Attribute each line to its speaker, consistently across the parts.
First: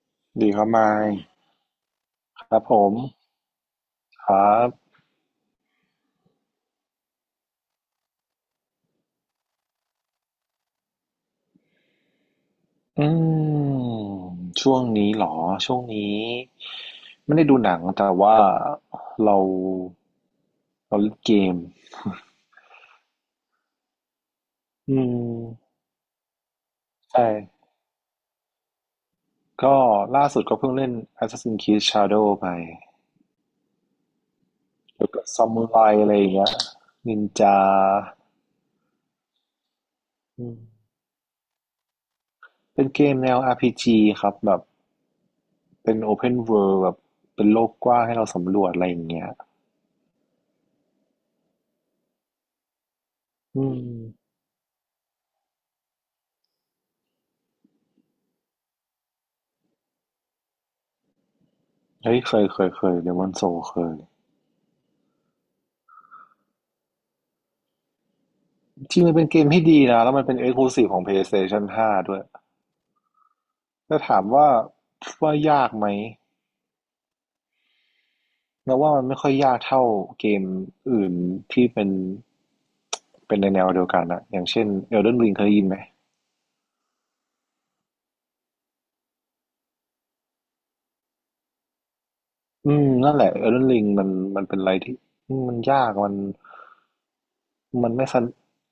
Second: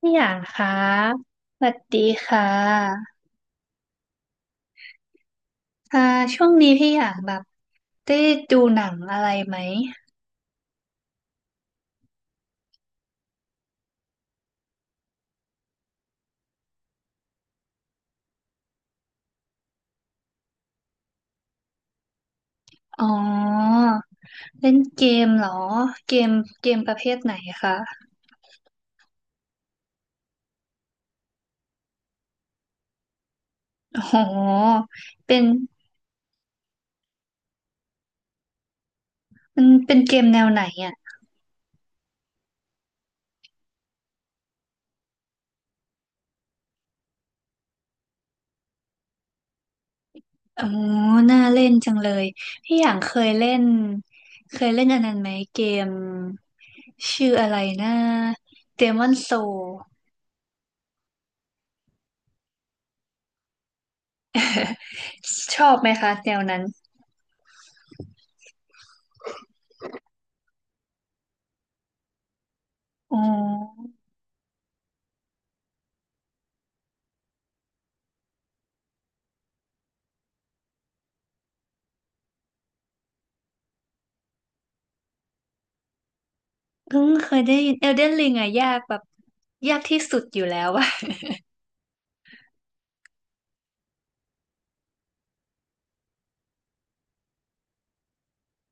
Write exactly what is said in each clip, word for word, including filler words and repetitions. Speaker 1: พี่หยาง
Speaker 2: ดีครั
Speaker 1: คะ
Speaker 2: บมาย
Speaker 1: สวัสดีค่
Speaker 2: ครับผม
Speaker 1: ะ
Speaker 2: ครับ
Speaker 1: ค่ะช่วงนี้พี่หยางแบบได้ดูหนังอะไรไหม
Speaker 2: อืมช่วงนี้เหรอช่วงนี้ไม่ได้ดูหนังแต่ว่าเราเราเล่นเกม
Speaker 1: อ๋อเล่น
Speaker 2: อื
Speaker 1: เก
Speaker 2: ม
Speaker 1: มเหรอเกมเกมประเภท
Speaker 2: ใช่
Speaker 1: ไหนคะ
Speaker 2: ก็ล่าสุดก็เพิ่งเล่น Assassin's Creed Shadow ไป
Speaker 1: อ๋อ
Speaker 2: แล้วก็
Speaker 1: เป็น
Speaker 2: ซามูไรอะไรอย่างเงี้ยนินจา
Speaker 1: มันเป็นเกมแน
Speaker 2: อื
Speaker 1: วไหน
Speaker 2: ม
Speaker 1: อ่ะ
Speaker 2: เป็นเกมแนว อาร์ พี จี ครับแบบเป็น Open World แบบเป็นโลกกว้างให้เราสำรวจอะไรอย่างเงี้ย
Speaker 1: อ๋อน่าเล่นจังเลยพี่หยางเคยเล่
Speaker 2: อื
Speaker 1: น
Speaker 2: ม
Speaker 1: เคยเล่นอันนั้นไหมเกมชื่ออะไรนะ Demon Soul
Speaker 2: เฮ้ยเคยเคยเคยเดมอนโซเคย
Speaker 1: ชอบไหมคะแนวนั้น
Speaker 2: จริงมันเป็นเกมที่ดีนะแล้วมันเป็น Exclusive ของ PlayStation ห้าด้วย
Speaker 1: อ๋อ
Speaker 2: แ้่ถามว่าว่ายากไหมเราว่ามันไม่ค่อยยากเท่าเกมอื่นที่เป็นเป็นในแนวเดียวกันนะอย่างเช่น Elden Ring เคยได้ยินไหม
Speaker 1: เออเคยได้ยินเอลเดนริงอะยากแบบยากที่สุดอยู่แล้วอะ
Speaker 2: อืมนั่นแหละ Elden Ring มันมันเป็นอะไรที่อืมมันยากมันมันไม่สน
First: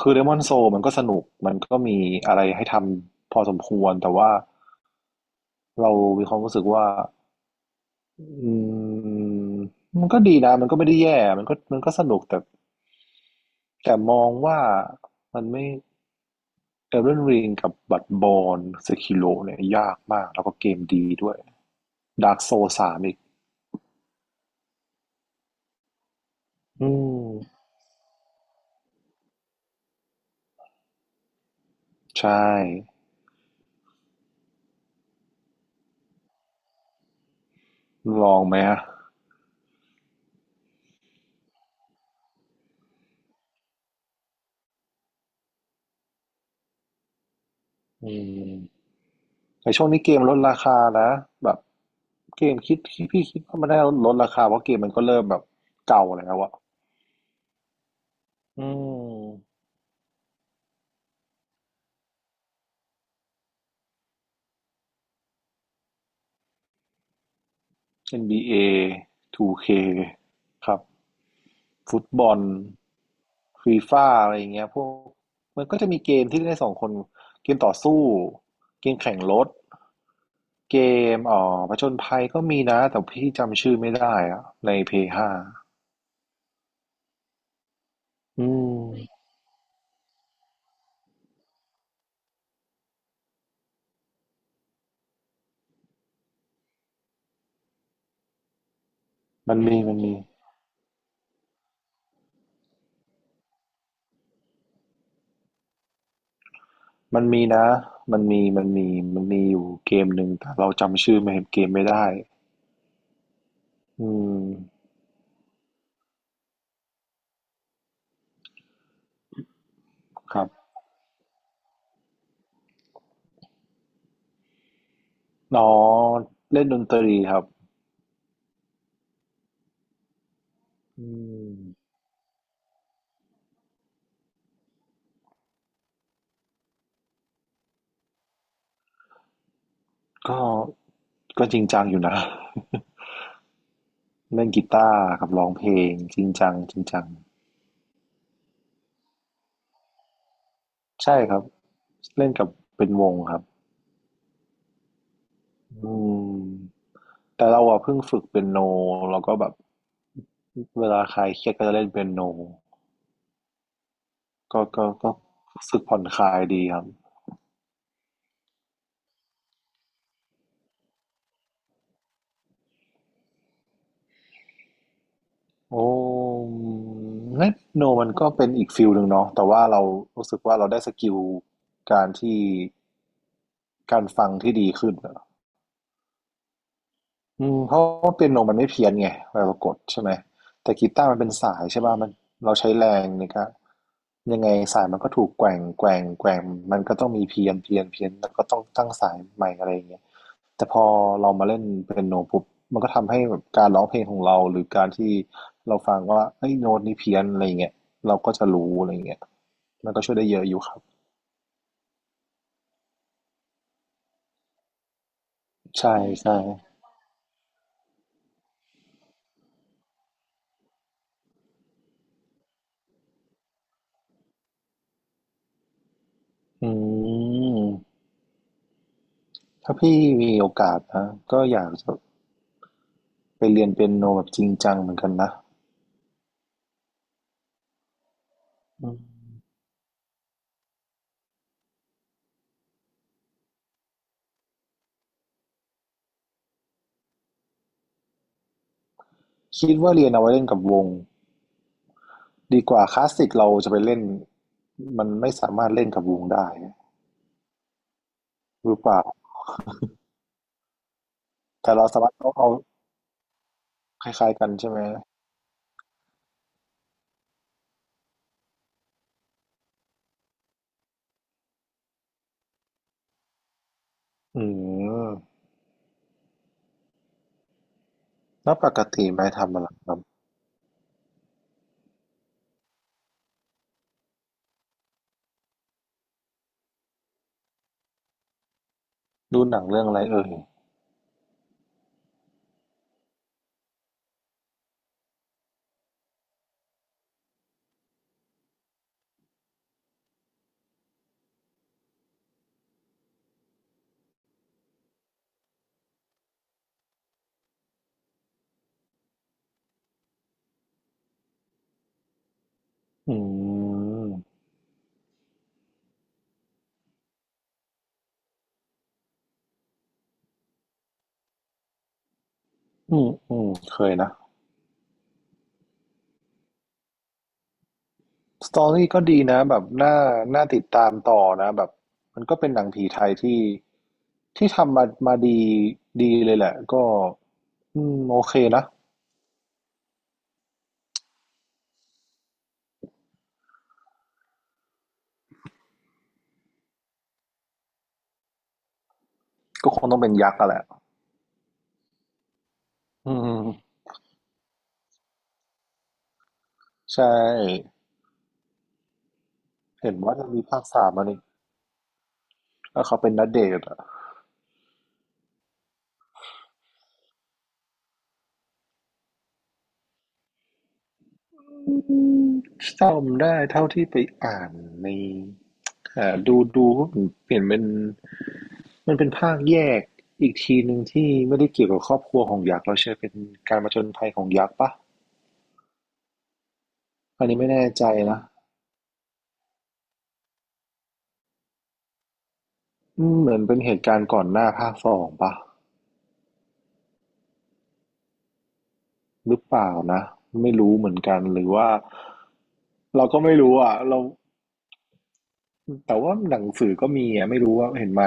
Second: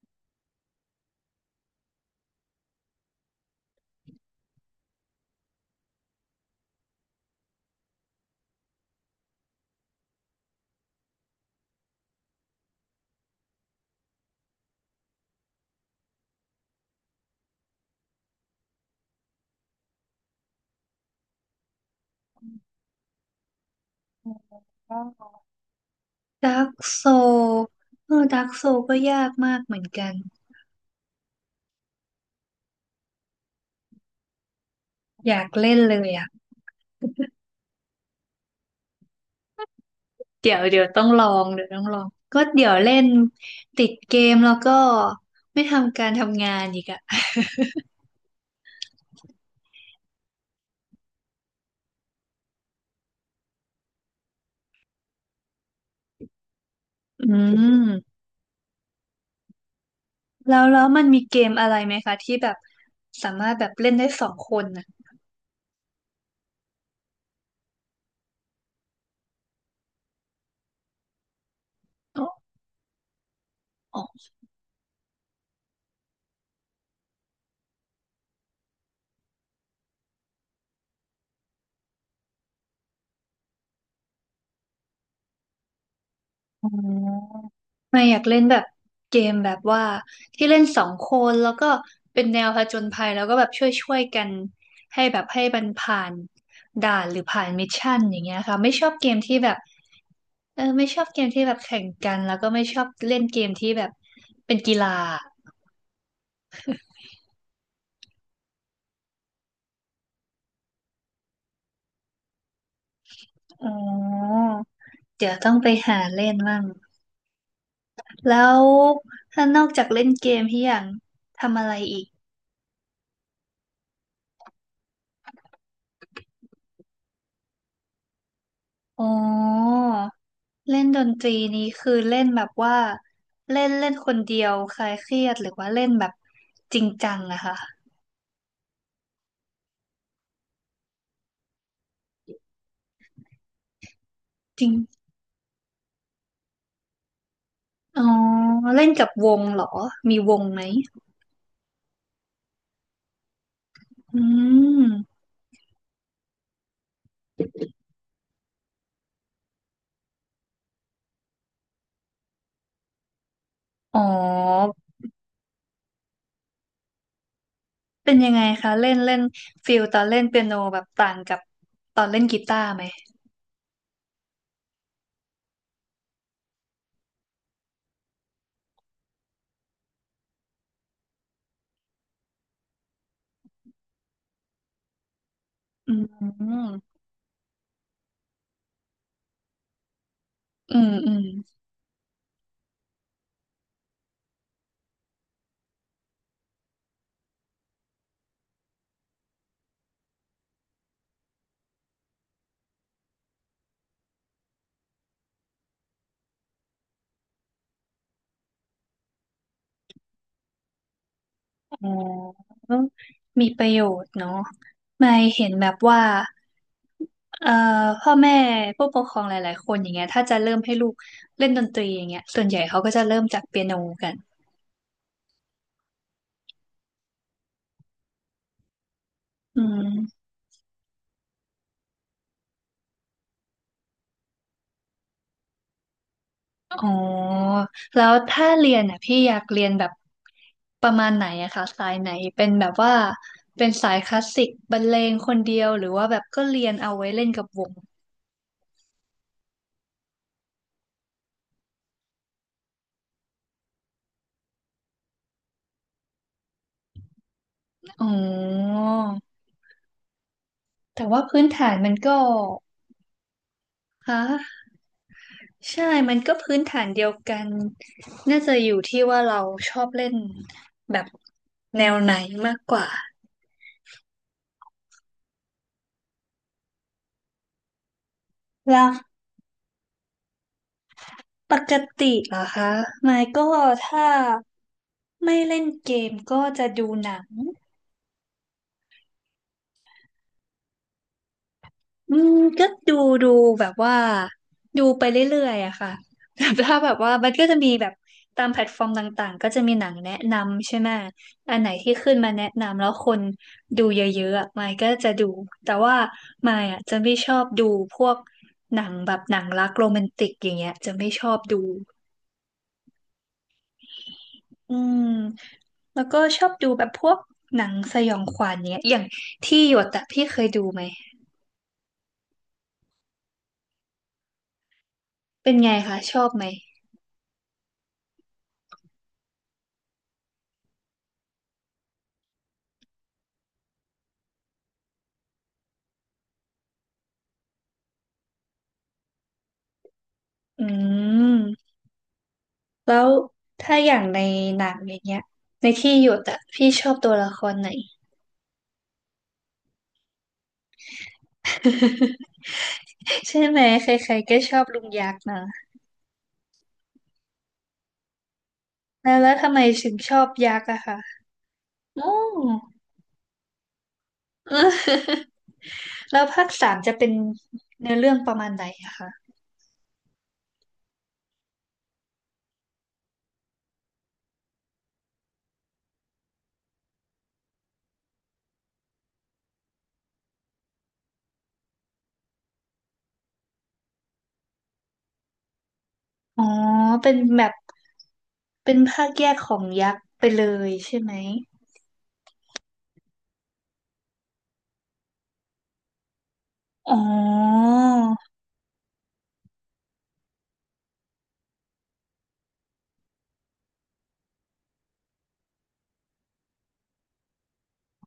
Speaker 2: คือ Demon Soul มันก็สนุกมันก็มีอะไรให้ทำพอสมควรแต่ว่าเรามีความรู้สึกว่า อืมมันก็ดีนะมันก็ไม่ได้แย่มันก็มันก็สนุกแต่แต่มองว่ามันไม่ Elden Ring กับ Bloodborne Sekiro เนี่ยยากมากแล้วก็เกมดีด้วย Dark Souls สามอีก
Speaker 1: ดาร์ก
Speaker 2: อื
Speaker 1: โซ
Speaker 2: ม
Speaker 1: เออดาร์กโซก็ยากมากเหมือนกัน
Speaker 2: ใช่
Speaker 1: อยากเล่นเลยอะ
Speaker 2: ลองไหมอะ
Speaker 1: เดี๋ยวเดี๋ยวต้องลองเดี๋ยวต้องลองก็เดี๋ยวเล่นติดเกมแล้วก็ไม่ทำการทำงานอีกอะ
Speaker 2: อืมในช่วงนี้เกมลดราคานะแบบเกมคิดคิดพี่คิดว่ามันได้ลดราคาเพราะเกมมันก็เริ่มแบบเก่าแล้วอะ
Speaker 1: อืม
Speaker 2: อืม
Speaker 1: แล้วแล้วมันมีเกมอะไรไหมคะที่แบบสามารถแบบเล่นได้สองคนนะ
Speaker 2: เอ็น บี เอ ทู เค คครับ ฟุตบ
Speaker 1: อ
Speaker 2: อลฟี
Speaker 1: ๋
Speaker 2: ฟ่า
Speaker 1: อ
Speaker 2: อะไรอย่างเงี้ยพวกมันก็จะมีเกมที่เล่นได้สองคนเกมต่อสู้เกมแข่งรถเกมอ๋อผจญภัยก็มีนะแต่พี่จำชื่อไม่ได้อะในเพย์ห้า
Speaker 1: อ๋อไม่อยากเล่
Speaker 2: อื
Speaker 1: นแบบ
Speaker 2: ม
Speaker 1: เกมแบบว่าที่เล่นสองคนแล้วก็เป็นแนวผจญภัยแล้วก็แบบช่วยช่วยกันให้แบบให้มันผ่านด่านหรือผ่านมิชชั่นอย่างเงี้ยค่ะไม่ชอบเกมที่แบ
Speaker 2: มั
Speaker 1: บ
Speaker 2: นมีมันมี
Speaker 1: เออไม่ชอบเกมที่แบบแข่งกันแล้วก็ไม่ชอบเล่นเกมที่แบบเป็นกีฬา
Speaker 2: มันมีนะมันมีมันมีมันมีอยู่เกมหนึ่งแต่เราจำชื่อไม่เกมไม่ได้
Speaker 1: อ๋
Speaker 2: อื
Speaker 1: อ
Speaker 2: ม
Speaker 1: เดี๋ยวต้องไปหาเล่นมั่งแล้วถ้านอกจากเล่นเก
Speaker 2: ค
Speaker 1: ม
Speaker 2: รั
Speaker 1: พี่
Speaker 2: บ
Speaker 1: อย่างทำอะไรอีก
Speaker 2: น้องเล่นดนตรีครับ
Speaker 1: อ๋อเล่นด
Speaker 2: อื
Speaker 1: นตรี
Speaker 2: ม
Speaker 1: นี้คือเล่นแบบว่าเล่นเล่นคนเดียวคลายเครียดหรือว่าเล่นแบบจริงจังอะค่ะ
Speaker 2: ก็ก็จริงจังอยู่นะ เล่น
Speaker 1: จ
Speaker 2: กี
Speaker 1: ริง
Speaker 2: ตาร์กับร้องเพลงจริงจังจริงจัง
Speaker 1: อ๋อเล่นกับวงเหรอมีวงไหม
Speaker 2: ใช่ครับเล่นกับเป็นวงครับ
Speaker 1: อืม
Speaker 2: อืมแต่เราอะเพิ่งฝึกเปียโนแล้วก็แบบเวลาคลายเครียดก็จะเล่นเปียโน
Speaker 1: อ๋อ
Speaker 2: ก็ก็ก็รู้สึกผ่อนคลายดีครับ
Speaker 1: เป็นยังไงคะเล่นเล่นฟิลตอนเล่นเปียโนแบบต่างกับตอนเล่นกีตาร์ไหม
Speaker 2: โอ้เล่นเปียโนมันก็เป็นอีกฟิลหนึ่งเนาะแต่ว่าเรารู้สึกว่าเราได้สกิลการที่การฟังที่ดีขึ้นอะ
Speaker 1: อืม
Speaker 2: อืมเพราะว่าเปียโนมันไม่เพี้ยนไงเวลากดใช่ไหมแต่
Speaker 1: อื
Speaker 2: กี
Speaker 1: ม
Speaker 2: ตา
Speaker 1: อื
Speaker 2: ร์มัน
Speaker 1: ม
Speaker 2: เป็นสายใช่ป่ะมันเราใช้แรงนี่ครับยังไงสายมันก็ถูกแกว่งแกว่งแกว่งมันก็ต้องมีเพี้ยนเพี้ยนเพี้ยนแล้วก็ต้องตั้งสายใหม่อะไรอย่างเงี้ยแต่พอเรามาเล่นเปียโนปุ๊บมันก็ทำให้แบบการร้องเพลงของเราหรือการที่เราฟังว่าเอ้ยโน้ตนี้เพี้ยนอะไรอย่างเงี้ยเราก็จะรู้อะไรอย่างเงี้ยมันก็ช่วยได้เยอะอยู่ครับ
Speaker 1: อ๋อมีประโยชน์เนาะไม่เห็นแบบ
Speaker 2: ใช่
Speaker 1: ว่า
Speaker 2: ใช่
Speaker 1: เอ่อพ่อแม่ผู้ปกครองหลายๆคนอย่างเงี้ยถ้าจะเริ่มให้ลูกเล่นดนตรีอย่างเงี้ยส่วนใหญ่เขาก็จะเริ่มจากเปียโนกัน
Speaker 2: อืม
Speaker 1: อื
Speaker 2: ถ้าพี่
Speaker 1: ม
Speaker 2: มีโอกาสนะก็อยากจะ ไปเรียนเปียโนแบบจริงจังเหมือนกันนะ
Speaker 1: อ๋อแล้วถ้าเรียนอ่ะพี่อยากเรียนแบบประมาณไหนอะคะสายไหนเป็นแบบว่าเป็นสายคลาสสิกบรรเลงคนเดียวหรือว่าแบบก็เรียนเอาไว้เล่นกับวง
Speaker 2: คิดว่าเรียนเอาไว้เล่นกับวงดีกว่าคลาสสิกเราจะไปเล่นมันไม่สามารถเล่นกับวงได้
Speaker 1: อ๋อ
Speaker 2: หรือเปล่า
Speaker 1: แต่ว่าพื้นฐา
Speaker 2: แต่
Speaker 1: น
Speaker 2: เรา
Speaker 1: มัน
Speaker 2: สามารถ
Speaker 1: ก็
Speaker 2: เอาเอาค
Speaker 1: ฮ
Speaker 2: ล้ายๆกัน
Speaker 1: ะ
Speaker 2: ใช่ไหม
Speaker 1: ใช่มันก็พื้นฐานเดียวกัน น่าจะอยู่ที่ว่าเราชอบเล่นแบบแนวไหนมากกว่า
Speaker 2: อืมแล้วปก
Speaker 1: แล้ว
Speaker 2: ติไปทำอะไรครับ
Speaker 1: ปกติเหรอคะไมค์ก็ถ้าไม่เล่นเกมก็จะดูหนัง
Speaker 2: ดูหนังเรื่องอะไรเอ่ย
Speaker 1: อืมก็ดูดูแบบว่าดูไปเรื่อยๆอะค่ะ แบบถ้าแบบว่ามันก็จะมีแบบตามแพลตฟอร์มต่างๆก็จะมีหนังแนะนำใช่ไหมอันไหนที่ขึ้นมาแนะนำแล้วคนดูเยอะๆอะมายก็จะดูแต่ว่ามายอะจะไม่ชอบดูพวกหนังแบบหนังรักโรแมนติกอย่างเงี้ยจะไม่ชอบดู
Speaker 2: อืม
Speaker 1: อืมแล้วก็ชอบดูแบบพวกหนังสยองขวัญเนี้ยอย่างที่หยดอะพี่เคยดูไหม
Speaker 2: อืมอืมเคยนะ
Speaker 1: เป็นไงคะชอบไหม
Speaker 2: สตอรี่ก็ดีนะแบบน่าน่าติดตามต่อนะแบบมันก็เป็นหนังผีไทยที่ที่ทำมามาดีดีเลยแหละก็อืมโอเคนะ
Speaker 1: อืม แล้วถ้าอย่างในหนังอย่างเงี้ยในที่หยุดอะพี่ชอบตัวละครไหน
Speaker 2: ก็คงต้องเป็นยักษ์อะแหละอื
Speaker 1: ใช่
Speaker 2: ม
Speaker 1: ไหมใครๆก็ชอบลุงยักษ์นะ
Speaker 2: ใช่
Speaker 1: แล้วแล้วทำไมถึ
Speaker 2: เห็
Speaker 1: ง
Speaker 2: น
Speaker 1: ช
Speaker 2: ว่า
Speaker 1: อ
Speaker 2: จะ
Speaker 1: บ
Speaker 2: มี
Speaker 1: ยั
Speaker 2: ภา
Speaker 1: ก
Speaker 2: ค
Speaker 1: ษ์อะ
Speaker 2: สาม
Speaker 1: คะ
Speaker 2: มานี่
Speaker 1: อ๋อ
Speaker 2: แล้วเขาเป็นณเดชน์อะ
Speaker 1: เออ แล้วภาคสามจะเป็นเนื้อเรื่องประมาณไหนอะคะ
Speaker 2: อืมจำได้เท่าที่ไปอ่านในอ่าดูดูก็เปลี่ยนเป็นมันเป็นภาคแยกอีกทีหนึ่งที่ไม่ได้เกี่ยวกับครอบครัวของยักษ์แล้วใช่เป็นการมาจนภัยของยักษ์ปะ
Speaker 1: อ๋อเป็น
Speaker 2: อันนี้
Speaker 1: แบ
Speaker 2: ไม่
Speaker 1: บ
Speaker 2: แน่ใจนะ
Speaker 1: เป็นภาคแยกของยักษ์ไปเลยใช่ไหม
Speaker 2: อืมเหมือนเป็นเหตุการณ์ก่อนหน้าภาคสองปะ
Speaker 1: อ๋อ
Speaker 2: หรือเปล่านะไม่รู้เหมือนกันหรือว่าเราก็ไม่รู้อ่ะเราแต่ว่าหนังสือก็มีอ่ะไม่รู้ว่าเห็นไหม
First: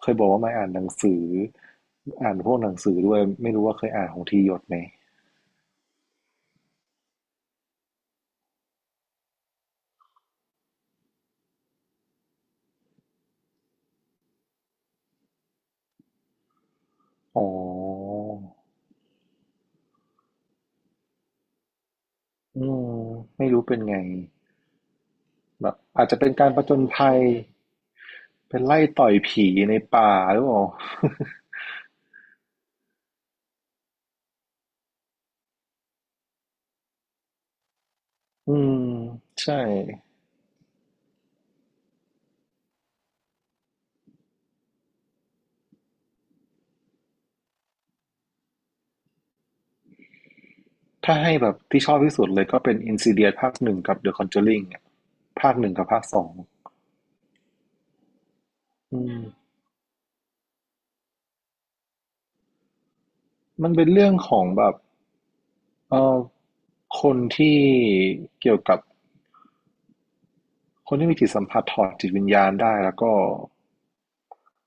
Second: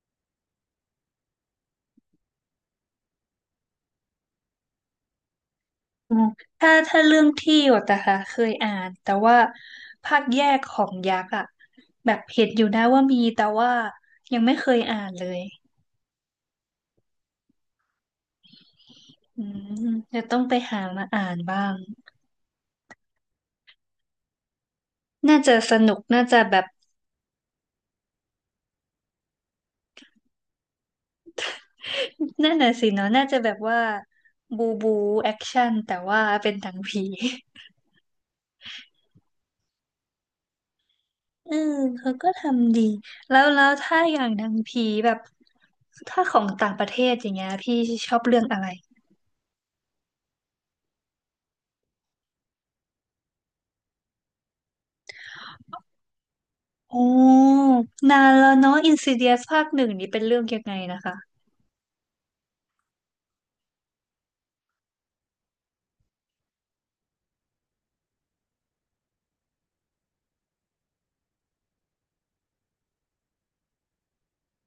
Speaker 2: เคยบอกว่าไม่อ่านหนังสืออ่านพวกหนังสือด้วยไม่รู้ว่าเคยอ่านของทีหยดไหม
Speaker 1: อืมถ้าถ้าเรื่องที่หยดนะคะเคยอ่านแต่ว่าภาคแยกของยักษ์อะแบบเห็นอยู่นะว่ามีแต่ว่ายังไม่เคยอ่านเลย
Speaker 2: อ๋อ
Speaker 1: อืมจะต้องไปหามาอ่านบ้าง
Speaker 2: อืมไม่รู้เป็นไง
Speaker 1: น่าจะ
Speaker 2: แบ
Speaker 1: ส
Speaker 2: บ
Speaker 1: นุก
Speaker 2: อาจจะ
Speaker 1: น่า
Speaker 2: เป็น
Speaker 1: จะ
Speaker 2: การ
Speaker 1: แบ
Speaker 2: ผ
Speaker 1: บ
Speaker 2: จญภัยเป็นไล่ต่อยผีในป่าหรือเปล่า
Speaker 1: นั่นน่ะสิเนาะน่าจะแบบว่าบูบูแอคชั่นแต่ว่าเป็นหนังผี
Speaker 2: อืมใช่
Speaker 1: เออเขาก็ทำดีแล้วแล้วถ้าอย่างหนังผีแบบถ้าของต่างประเทศอย่างเงี้ยพี่ชอบเรื่องอะไร
Speaker 2: ถ้าให้แบบที่ชอบที่สุดเลยก็เป็น Insidious ภาคหนึ่งกับ The Conjuring อะภาคหนึ่งกับภาคสอง
Speaker 1: โอ้นานแล้วเนาะอิน
Speaker 2: อื
Speaker 1: ซิ
Speaker 2: ม
Speaker 1: เดียสภาคหนึ่งนี่เป็นเรื่องยังไงนะคะ
Speaker 2: มันเป็นเรื่องของแบบเออคนที่เกี่ยวกับคนที่มีจิตสัมผัสถอดจิตวิญญาณได้แล้วก็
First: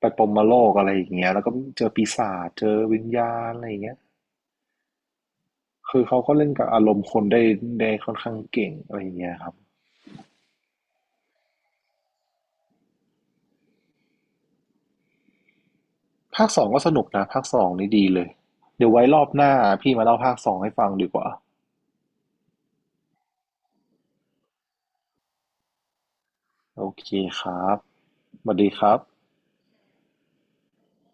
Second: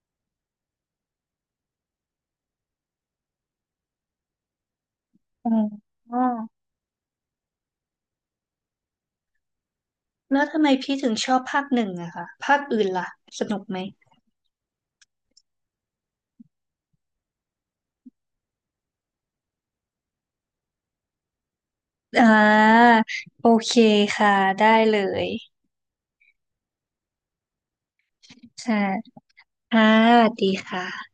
Speaker 2: ไปปรหมโลกอะไรอย่างเงี้ยแล้วก็เจอปีศาจเจอวิญญาณอะไรอย่างเงี้ย
Speaker 1: อ
Speaker 2: คือ
Speaker 1: ๋
Speaker 2: เขาก็เล่น
Speaker 1: อ
Speaker 2: กับอารมณ์คนได้ได้ค่อนข้างเก่งอะไรอย่างเงี้ยครับ
Speaker 1: แล้วทำไมพี่ถึงชอบภาคหนึ่งอะคะภาคอื่นล่ะสนุกไหม
Speaker 2: ภาคสองก็สนุกนะภาคสองนี่ดีเลยเดี๋ยวไว้รอบหน้าพี่มาเล่าภาคสองให้ฟังดีกว่า
Speaker 1: อ่าโอเคค่ะได้เลย
Speaker 2: โอเคครับสวัสดี
Speaker 1: ค่ะ
Speaker 2: ครับ
Speaker 1: ค่ะสวัสดีค่ะ